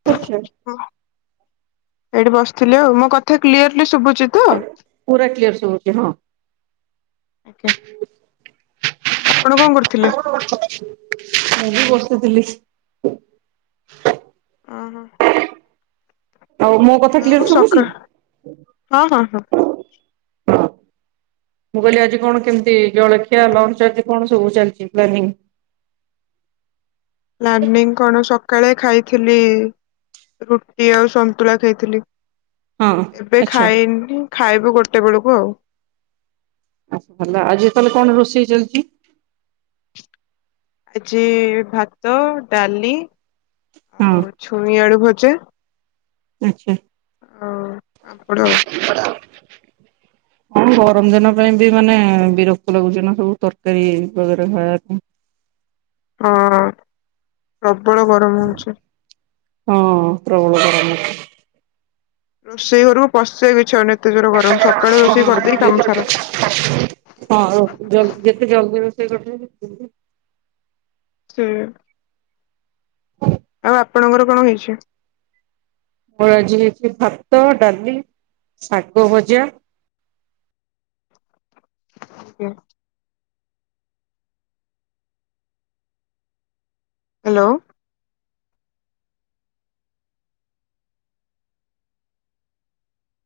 [inaudible] ହଁ, ଏଇଠି ବସିଥିଲି ଆଉ। ମୋ କଥା କ୍ଲିୟରଲି ଶୁଭୁଛି ତ? ପୁରା କ୍ଲିୟର ଶୁଭୁଛି ହଁ। ଆପଣ କଣ କରୁଥିଲେ? [unintelligible] ଖାଇକି ବସିଥିଲି। ଉଁ ହୁ। ଆଉ ମୋ କଥା ଆଉ କ୍ଲିୟର ଶୁଭୁଛି। ସକା ହଁ ହଁ ହଁ ମୁଁ କହିଲି ଆଜି କଣ କେମିତି ଜଳଖିଆ ଲଞ୍ଚ ଆଜି କଣ ସବୁ ଚାଲିଛି ପ୍ଲାନିଂ? ପ୍ଲାନିଂ କଣ ସକାଳେ ଖାଇଥିଲି ରୁଟି ଆଉ ସନ୍ତୁଳା ଖାଇଥିଲି। ହଁ ଏବେ ଆଚ୍ଛା ଖାଇନି ଖାଇବୁ ଗୋଟେ ବେଳକୁ ଆଉ। ଭଲ ଆଜି ତାହେଲେ କଣ ରୋଷେଇ ଚାଲିଛି? ଆଜି ଭାତ ଡାଲି ହଁ ଆଉ ଛୁଇଁ ଆଳୁ ଭଜା। ଉହୁଁ। ଆଉ ପାମ୍ପଡ ଆଉ। [unintelligible] ହଁ ଗରମ ଦିନ ପାଇଁ ବି ମାନେ ବିରକ୍ତ ଲାଗୁଛି ନା ସବୁ ତରକାରୀ ବଗେରା ଖାଇବାପାଇଁ। ହଁ ପ୍ରବଳ ଗରମ ହଉଛି। ହଁ ପ୍ରବଳ ଗରମ ହଉଛି। ରୋଷେଇ ଘରକୁ ପଶିବାକୁ ଇଚ୍ଛା ହଉନି ଏତେ ଜୋର ଗରମ ସକାଳୁ ରୋଷେଇ ଅଛି କରିଦେଇ କାମ ସାର। ହଁ ଯେ ଯେତେ ଜଲଦି ରୋଷେଇ କରିଦେବେ ହୁଁ। ଆପଣଙ୍କର କଣ ହେଇଛି? ଆମର ଆଜି ହେଇଛି ଭାତ, ଡାଲି, ଶାଗଭଜା। ହୁଁ। ହ୍ୟାଲୋ।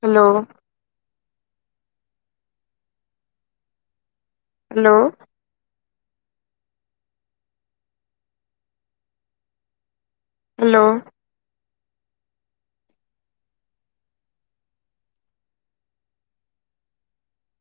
ହ୍ୟାଲୋ। ହ୍ୟାଲୋ। ହ୍ୟାଲୋ।